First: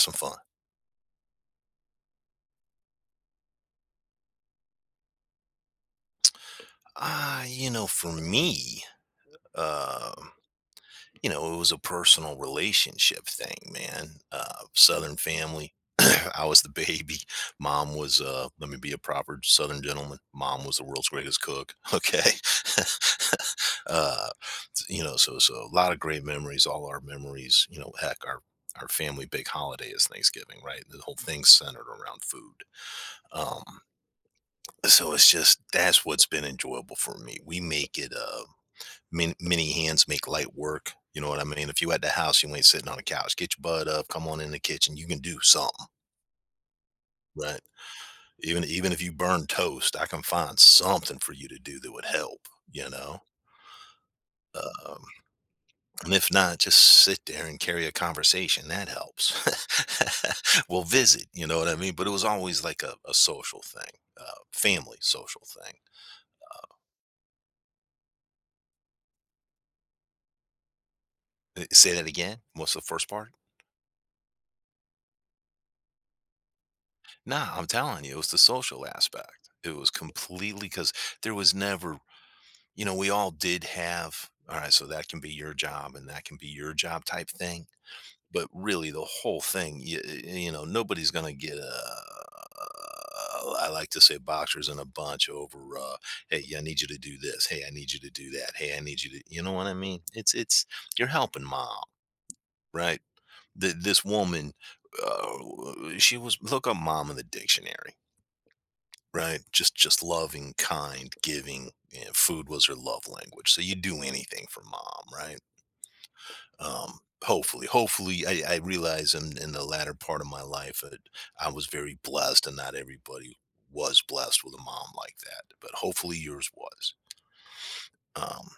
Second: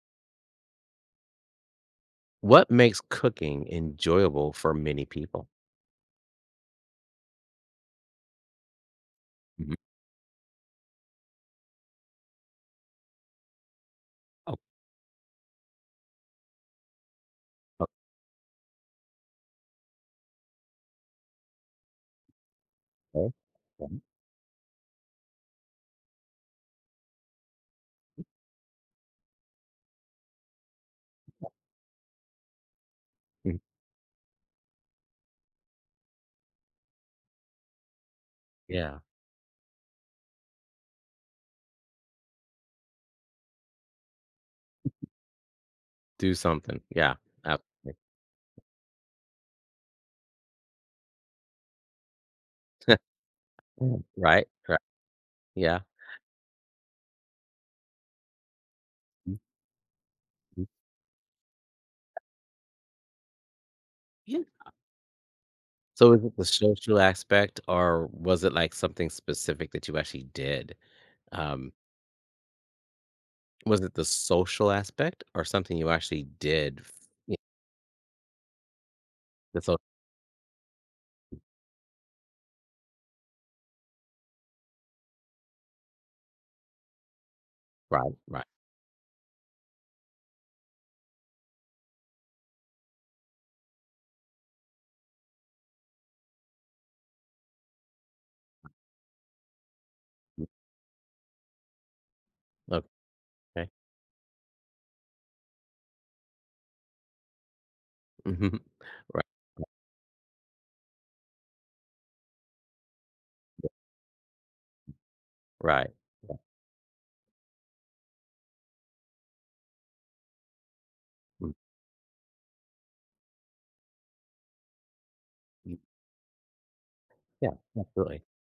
Some fun. What makes cooking enjoyable for many people? For me, Mhm. um, it was a personal relationship thing, man. Oh. Southern family. I was the baby. Mom was, let me be a proper Southern gentleman. Mom was the world's greatest cook. Okay. Okay. uh, so a lot of great memories, all our memories, you know, our family big holiday is Thanksgiving, right? The whole thing's centered around food. Mm. Um, So it's just that's what's been enjoyable for me. We make it Yeah. many, many hands make light work. You know what I mean? If you at the house, you ain't sitting on the couch. Get your butt up, come on in the kitchen. You can do something, Do something. Yeah. right? Absolutely. Even if you burn toast, I can find something for you to do that would help, you know? Mm. Right? Right. Um, Yeah. and if not, just sit there and carry a conversation. That helps. Mm, mm. We'll visit, you know what I mean? But it was always like a social thing, Yeah. uh, family social thing. So is it the social aspect or was it like something specific that you actually did? Um, Say that again. What's the first part? was it the social aspect or something you actually did? Yeah. Nah, I'm telling you, it was the social aspect. The It social, was completely because there was never, you know, we all did have, all right, so that can be your job and that can be your job type thing. right, right. But really, the whole thing, you know, nobody's going to get a, I like to say boxers in a bunch over, hey, yeah, I need you to do this. Hey, I need you to do that. Hey, I need you to, you know what I mean? It's, you're helping mom, right? Okay. This woman, uh, she was, look up mom in the dictionary. Mhm. Right, Right? Just loving, kind, giving, and food was her love language, so you do anything for mom, right? right. Hopefully, I realize in the latter part of my life that I Mm, was very blessed and not everybody was blessed with a mom like that, but mm. hopefully yours was. Yeah, absolutely. Um,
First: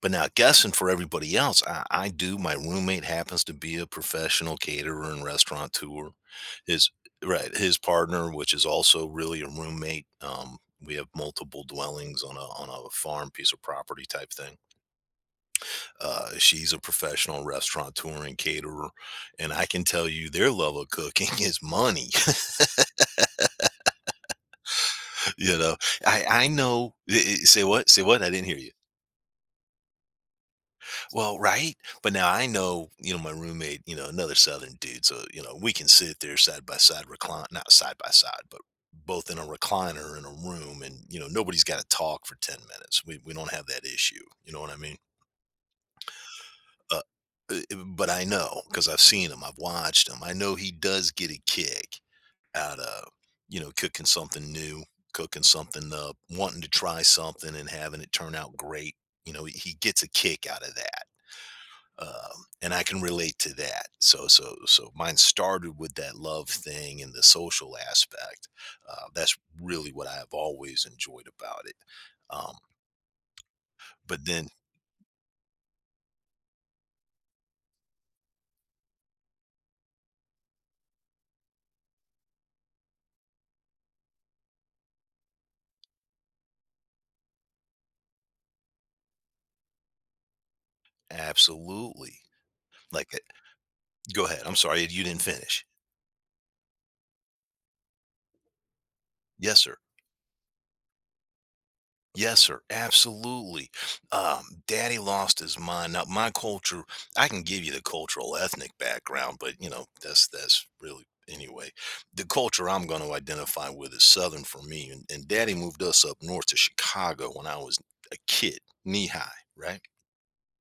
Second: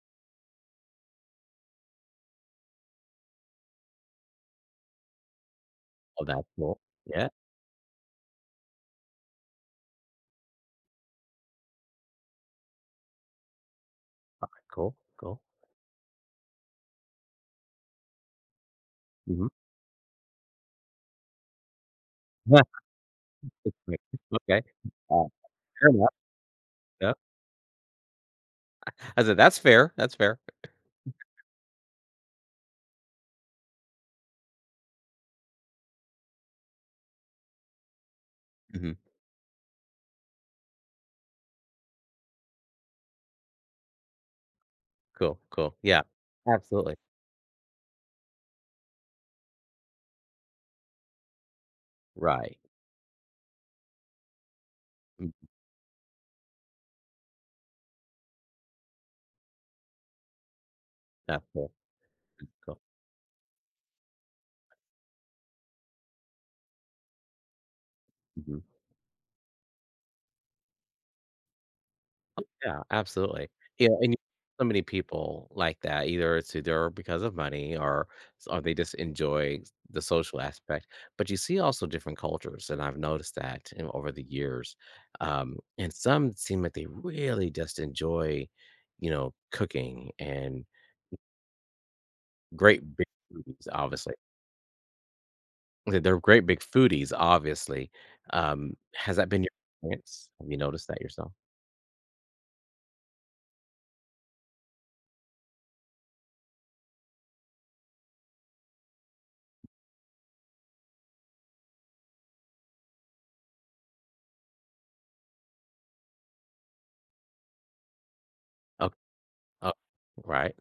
but now guessing for everybody else, I do, my roommate happens to be a professional caterer and restaurateur. Oh, that's cool. His Yeah, right, his partner, which is also really a roommate, we have multiple dwellings on a farm piece of property type thing. cool, cool. She's a professional restaurateur and caterer, Hmm. and I can tell you their love of cooking is money, It's like, Okay. Uh, you know? Fair enough. I I know Yeah. i i say what? Say what? I didn't hear you. I said, "That's fair. That's fair." Well, right? But now I know, you know, my roommate, you know, another Southern dude, so, you know, we can sit there side by side, recline, not side by side, but Mhm. both in a recliner in a room and, you know, nobody's got to talk for 10 minutes. We don't have that issue, you know what I mean? Cool, cool. Yeah. Absolutely. Uh, but I know cuz I've seen him, I've watched him. I know he does get a kick Right. out of, you know, cooking something new, Mm, cooking something up, wanting to try something and having it turn out great. You know, he gets a kick out of that, that's cool, and cool. I can relate to that. So mine started with that love thing and the social aspect. Mhm. That's really what I have always enjoyed about it. Um, Yeah, absolutely. Yeah, and you- but then, so many people like that, either it's either because of money or s or they just enjoy s the social aspect, but you see also different cultures, and I've noticed that in over the years. And some seem like they really just enjoy, cooking and absolutely, great big like, uh, foods, obviously. go ahead. I'm sorry, you didn't finish. They're great big foodies, obviously. Has that been your Yes, sir. experience? Have you noticed that yourself? Yes, sir. Absolutely. Daddy lost his mind. Now, my culture, I can give you the cultural ethnic background, but you know, that's really anyway. The culture I'm going to identify with is Southern for me. And daddy moved us up north to Chicago when I was a kid, Oh, knee high, oh, right? right.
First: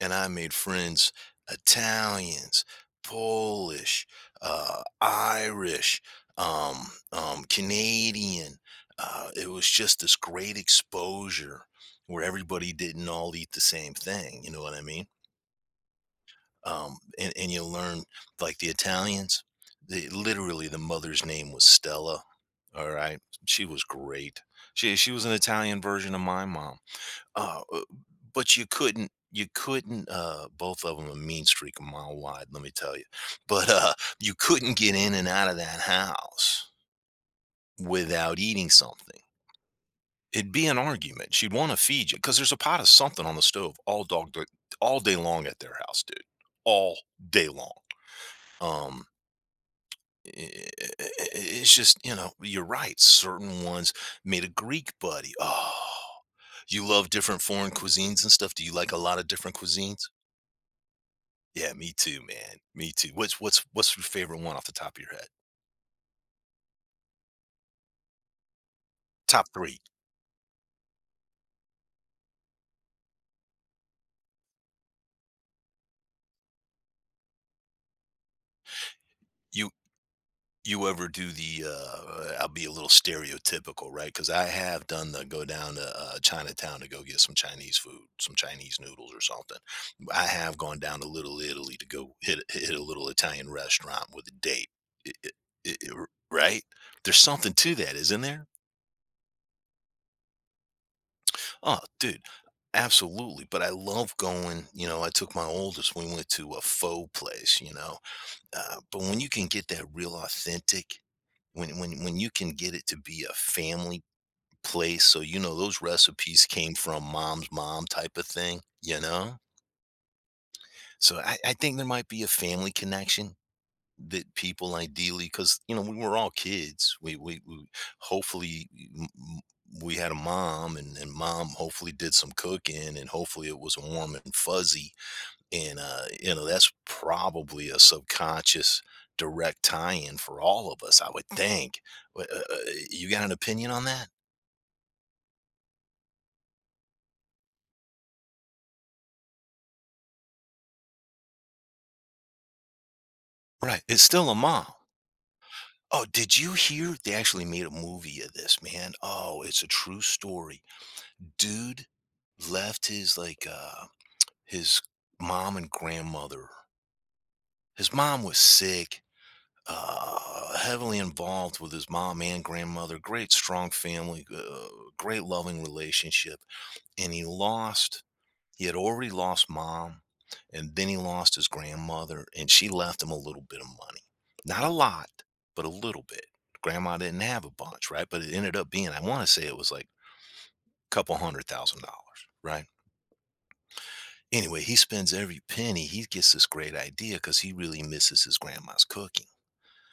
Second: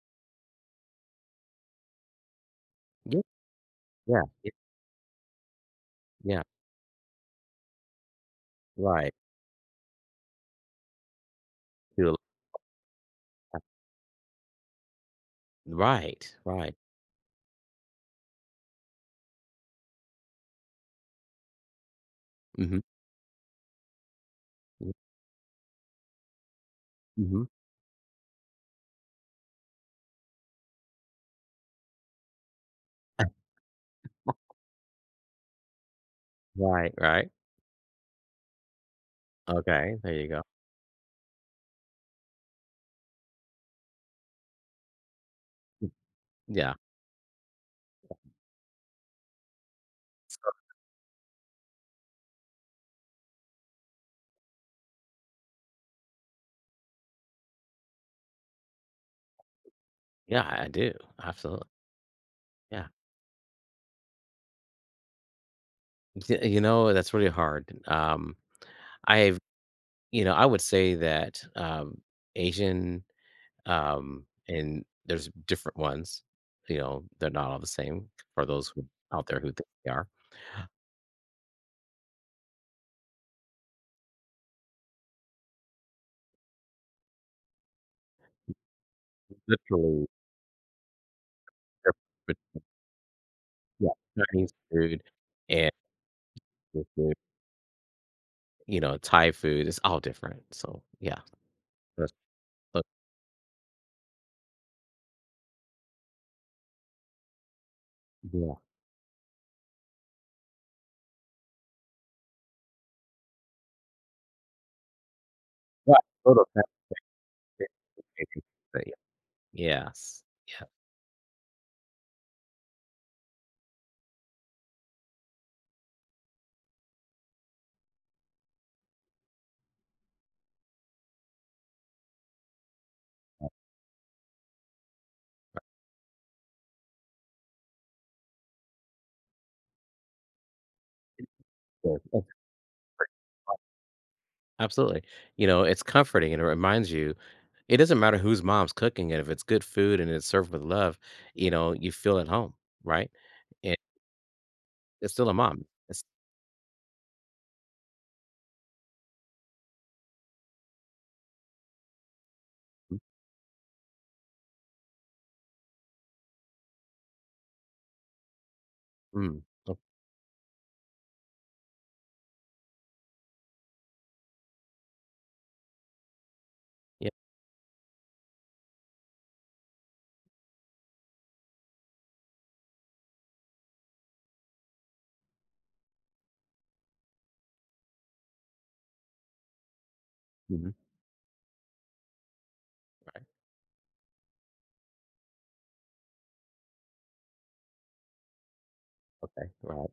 And I made friends Italians, Yeah, Polish, yeah, yeah, Irish, yeah, Canadian. right. It was just this great exposure Feel where everybody didn't all eat the same thing. You know what I mean? right, right. And you learn like the Italians. They, literally, the mother's name was Stella. Mhm, All right, she was great. mm, She was an Italian version of my mom. mhm. Oh, but you couldn't, both of them a mean streak a mile wide, let me tell you. But you couldn't get in and out of that house Right, right. without eating something. Okay, there you go. It'd be an argument. She'd wanna feed you because there's a pot of something on the stove all dog d all day long at their house, dude, Yeah, all day long. Um, I it's just, you know, you're right, certain ones made a Greek buddy. Oh, you love different foreign cuisines and stuff? Do you like a lot of different cuisines? yeah, I do, absolutely, Yeah, me too, man. yeah. Me too. What's your favorite one off the top of your head? Y You know, that's really hard. I've Top 3. I would say that, Asian. And there's different ones, you know, they're not all the same for those who out there who think You they are. you ever do the I'll be a little stereotypical, right? Cuz I have done the go down to Chinatown to go get some Chinese food, some Chinese noodles or something. Literally, I have gone down to Little Italy to they're go but hit a little Italian yeah, restaurant with a Chinese date. food It, it, and right? the food, There's something to that, isn't there? you know, Thai food is all different. So, yeah, Oh, that's dude. but Absolutely. But I love going, you know, I took my oldest, we went to a faux place, you know. yeah. But when you can get that real authentic, when you can get it to be a family place, so you know those But recipes total came from mom's package, mom type of thing, but yeah. you know. Yes. Yeah. So I think there might be a family connection that people ideally, because you know we were all kids. We hopefully m- m- we had a mom, and mom hopefully did some cooking, and hopefully it was warm and fuzzy and, you know, that's probably a subconscious direct tie-in for all of us, I would think. Yes, Wha that's you great. got an opinion on that? Absolutely. You know, it's comforting and it reminds you it doesn't matter whose mom's cooking it, if it's good food and it's served with love, you know, you feel at home, right? Right. It's still a mom. It's still a mom. It's "Oh, did you hear they actually made a movie of this, man? Oh, it's a true story. Dude left mm, his, his mom and grandmother. His mom was sick, mm, oh, heavily involved with his mom and grandmother, great strong family, great loving relationship, yeah, and he lost, he had already lost mom, and then he lost his grandmother and she left him a little bit of money, not a lot, but a little bit. Grandma didn't have a bunch, right, but it ended up being, I want to say it was like mhm, a couple hundred thousand dollars, right? right, Anyway, he spends every penny. He gets this great idea because he really misses his grandma's cooking, okay, right,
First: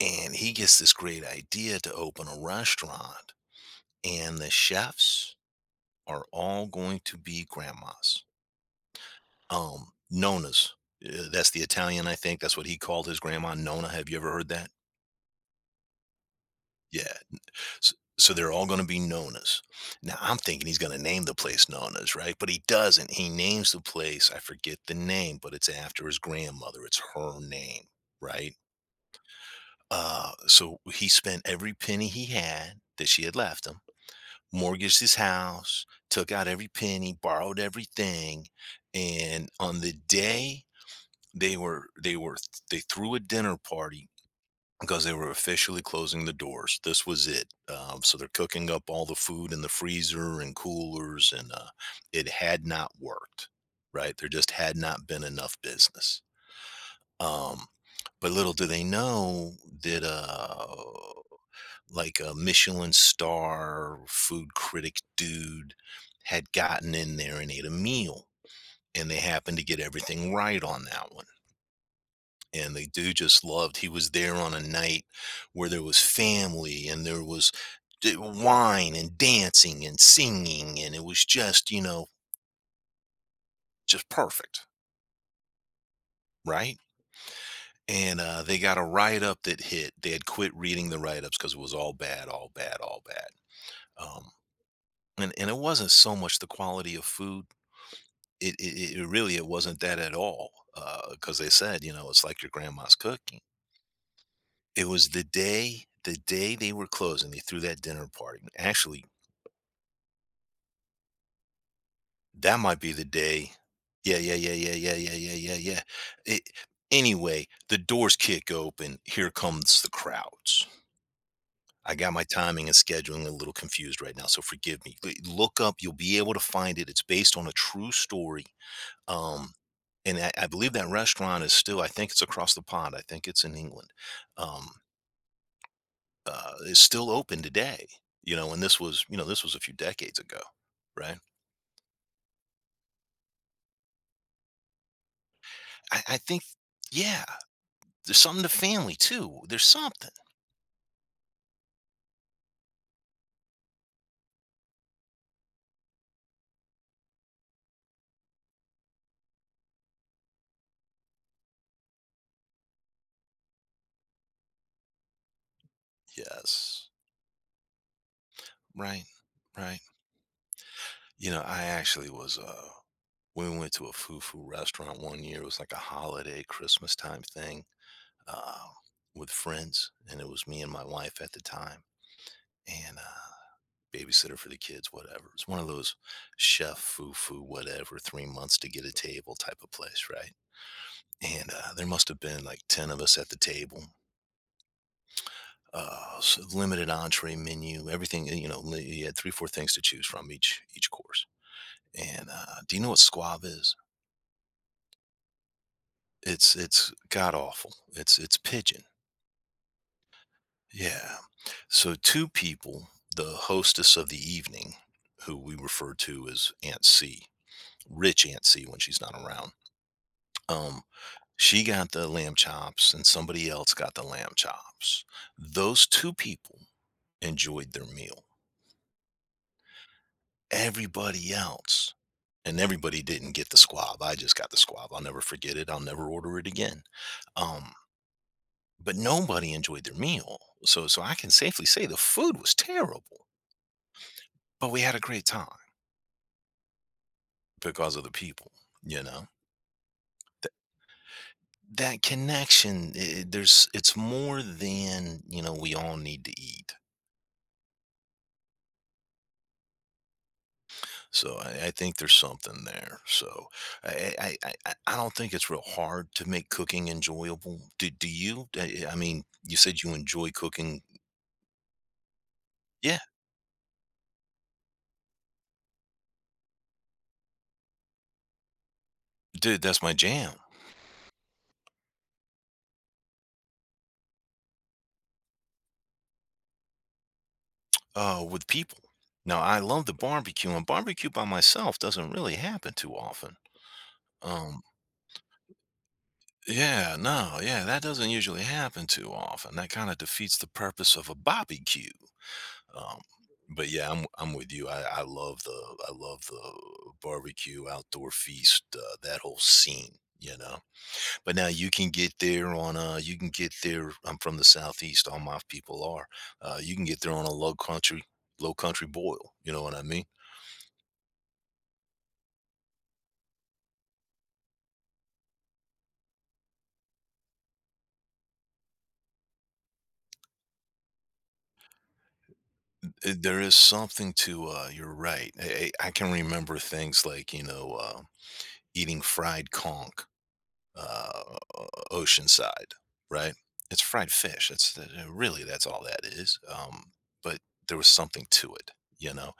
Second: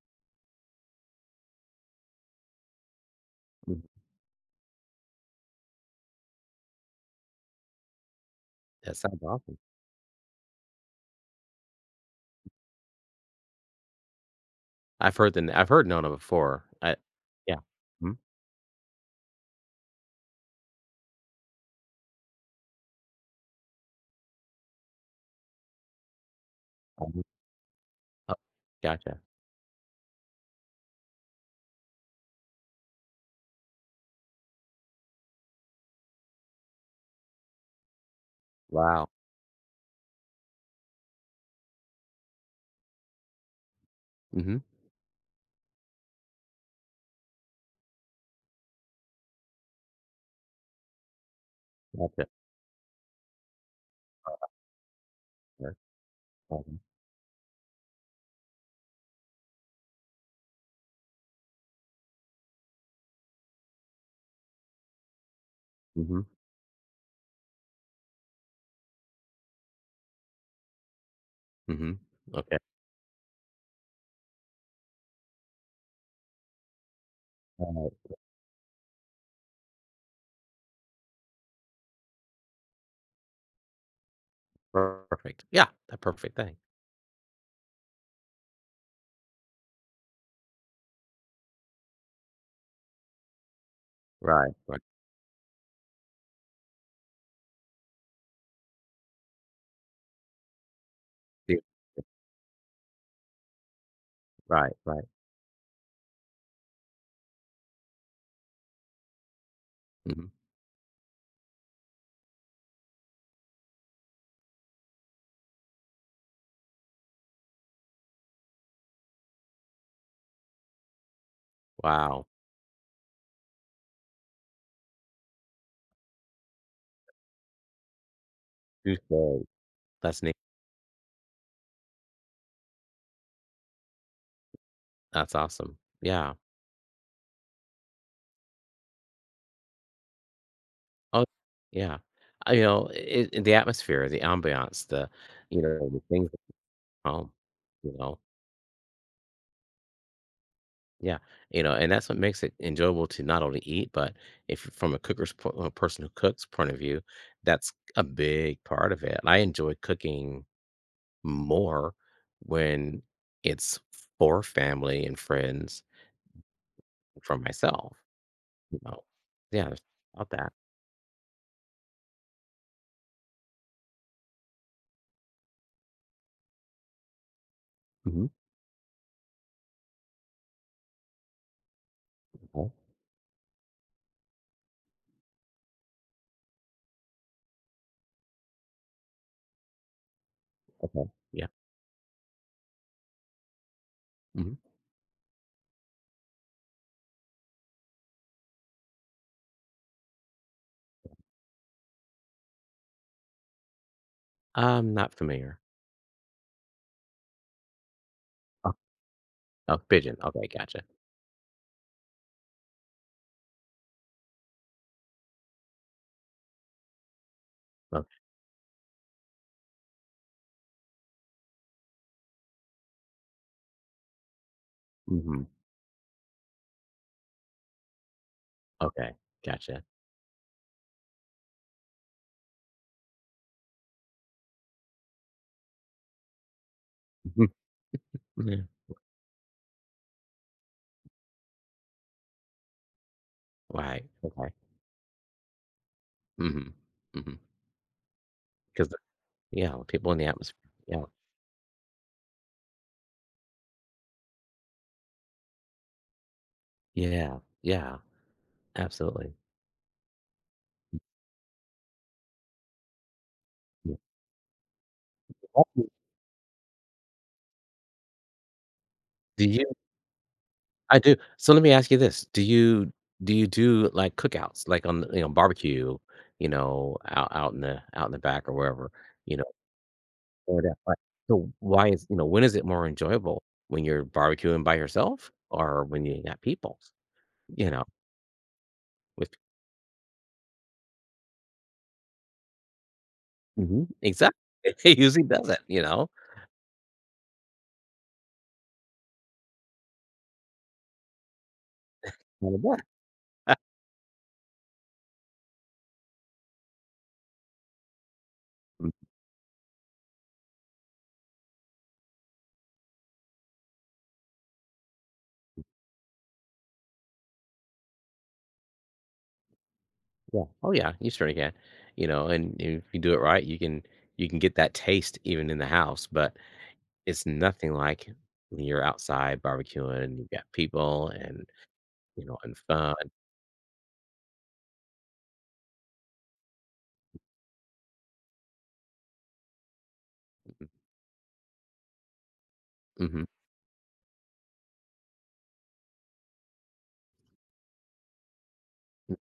and he gets this great idea to open a restaurant, mhm, and the chefs are all going to be grandmas, that sounds awesome. Nonas. That's the Italian, I think. That's what he called his grandma, Nona. Have you ever heard that? I've heard the I've heard Nona before. I Yeah. yeah, So, mhm, so they're all going to be Nonas. Now I'm thinking he's going to name the place Nonas, right? But he doesn't. He names the place. I forget the name, but it's after his grandmother. It's mhm, her name, oh, right? gotcha. So he spent every penny he had that she had left him, mortgaged his house, took out every penny, borrowed everything, Wow, and on the day they were they threw a dinner party mhm, because they were officially closing the doors. This was it. So they're cooking up all the food in the freezer and coolers, and gotcha, it had not worked. Right, there just had not been enough right, business. mhm, Um, but little do they know that like a Michelin star food critic dude mhm, had gotten in there and ate a meal, and they happened to get everything right on that one, mhm, okay, and the dude just loved, he was there on a night where there was family and there was alright, wine and dancing and singing and it was just, you know, just perfect, perfect. Yeah, that perfect thing. right? And they got a write-up that hit. They had quit reading the write-ups because it was all bad, all bad, all bad um, Right, right, and it wasn't so much the quality of food, it really it wasn't that at all, because they yeah, said you know it's like your grandma's cooking. right, It right, was the day, the day they were closing, they threw that dinner party. Actually, mhm, that might be the day. Yeah, yeah, yeah, yeah, yeah, yeah, yeah, yeah, yeah. It anyway, the doors kick open, here comes the crowds. I got my wow, timing and scheduling a little confused right now, so forgive me. L- Look up, you'll be able to find it. It's based on a true story. Tuesday, Um, and that's I, neat, I believe that restaurant is still, I think it's across the pond. I think it's in England. Um, that's awesome. Yeah, is still open today. You know, and this was, you know, this was a few decades ago, right? oh, yeah, I you know, it the atmosphere, the ambiance, the, you know, I, the I things think, yeah, home, you there's know? something to family too. There's something. Yeah, you know, and that's what makes it enjoyable to not only eat, but if you're from a cooker's po a person who cooks point of view, that's a big part of it. I enjoy cooking more when it's for family and friends Yes, than for myself, you know? right, Yeah, right. there's about that. You know, I actually was. We went to a fufu restaurant one year. It was like a holiday Christmas time thing Mhm, uh, with friends, and it was me and my wife at the time, okay, and babysitter for the kids, whatever. It's one of those chef fufu, whatever, 3 months to get a table type of place, right? okay, yeah, And there must have been like 10 of us at the table. mhm. Limited entree menu everything you had three four things to choose from each course. And do you know what squab is? I'm not familiar. It's god awful. It's Oh, pigeon. oh, pigeon, okay, gotcha. Yeah, so two people, the hostess of the evening, who we refer to as Aunt C, Okay, rich Aunt C when she's not around. Um, she got the lamb chops and somebody else got the lamb chops. mhm, Those two people enjoyed their meal. okay, gotcha. Everybody else, and everybody didn't get the squab. I just got the squab. I'll never forget it. I'll never order it again. Mhm, Um, yeah, but nobody enjoyed their meal. So I can safely say the food was terrible, right, okay, but we had a great time mhm, mhm. because of the people, 'Cause you know. yeah, people in the Th- atmosphere. Yeah. that connection, there's it's more than, we all need to eat. Yeah. Yeah. Absolutely. So I think there's something there. So Yeah. I don't think it's real hard to make cooking enjoyable. Do you? I mean, Do you you said you enjoy cooking. I do. So let me ask you this. Yeah, Do you do, like, cookouts, like, on the you know, barbecue, you know, out in the back or wherever, you know, dude, that's my jam. or that part. So why is you know, when is it more enjoyable? When you're barbecuing by yourself or when you got people, you know, With people. with Now I love the barbecue, and barbecue by myself doesn't really happen too often. Mhm. Exactly. Um, It usually doesn't, you know? yeah, no, yeah, that doesn't usually happen too often. That kind of defeats the purpose of a barbecue. Kinda bad. Um, but yeah, I'm with you. I love the barbecue outdoor feast, that whole scene. But now you can get there on you can get there. I'm from the southeast. All my people are. You can get there on a low country boil. You know what I mean? Yeah. Oh yeah, you certainly can. You know, and if you do it right, you can get that taste even in the house, but it's nothing like when you're outside barbecuing and you've got people and you know and fun. There is something to you're right. I can remember things like, eating fried conch uh oceanside, Hmm. right? It's fried fish. That's really that's all that is. But there was something to it, you know.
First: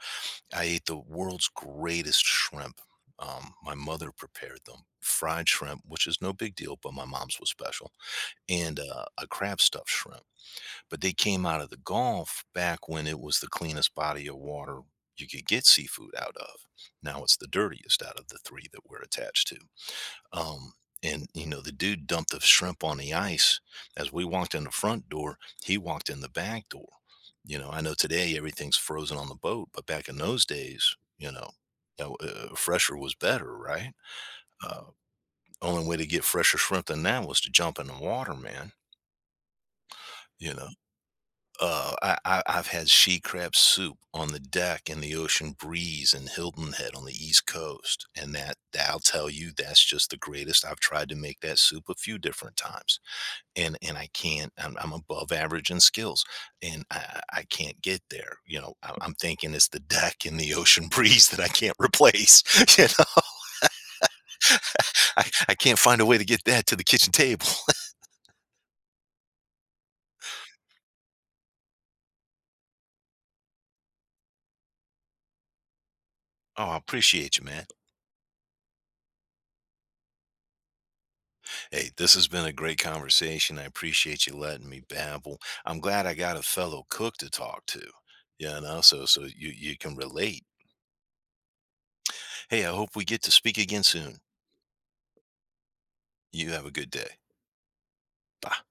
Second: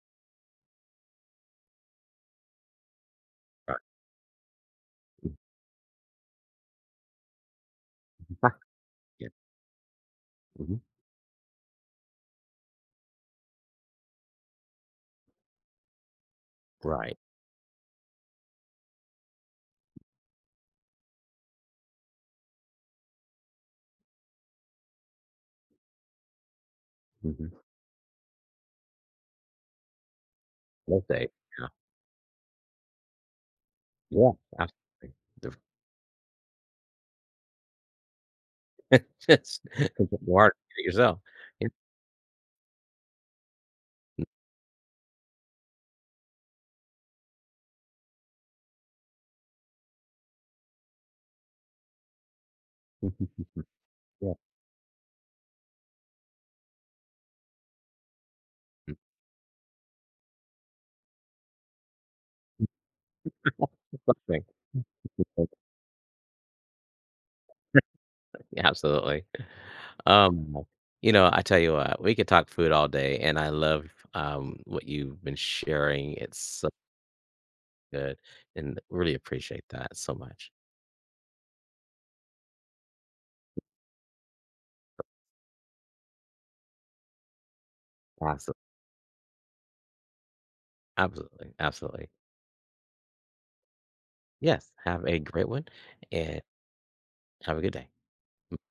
I ate the world's greatest shrimp. My Right. mother prepared them. Fried shrimp, which is no big deal, but my mom's was special, Huh. and a Yeah. crab stuffed shrimp. Hmm. But they came out of the Gulf back when it was the cleanest body of water you could get seafood out of. Right. Now it's the dirtiest out of the 3 that we're attached to. Um, and the dude dumped the shrimp on the ice. As we walked in the front door, he walked in the back door. Hmm. I know today everything's frozen on the boat, but back in those days, Love that. Yeah. Fresher was better, right? Yeah. Uh, Absolutely. The- Only way to get fresher shrimp than that was to jump in the water, man. Just You more know, yourself. Yeah. I've had she crab soup on the deck in the ocean breeze in Hilton Head on the East Coast, and that I'll tell you, that's just the greatest. I've tried to make that soup a few different times, Mhm. and I Yeah. can't. I'm above average in skills, and I can't get there. I, Mhm. I'm thinking it's the deck and the ocean breeze that I can't replace. You know, Okay. I, Okay. I can't find a way to get that to the kitchen table. Absolutely. Um, you know, I tell you what, we could talk food all day, and I love, what you've been sharing. It's Oh, so I appreciate you, man. good, and really appreciate that so much. Hey, this has been a great conversation. I appreciate you letting me babble. I'm glad I got a fellow cook to talk to, Absolutely, so you can relate. absolutely, absolutely. Hey, I hope we get to speak again soon. Yes, have a great one, and You have a good day. have a good day. Bye.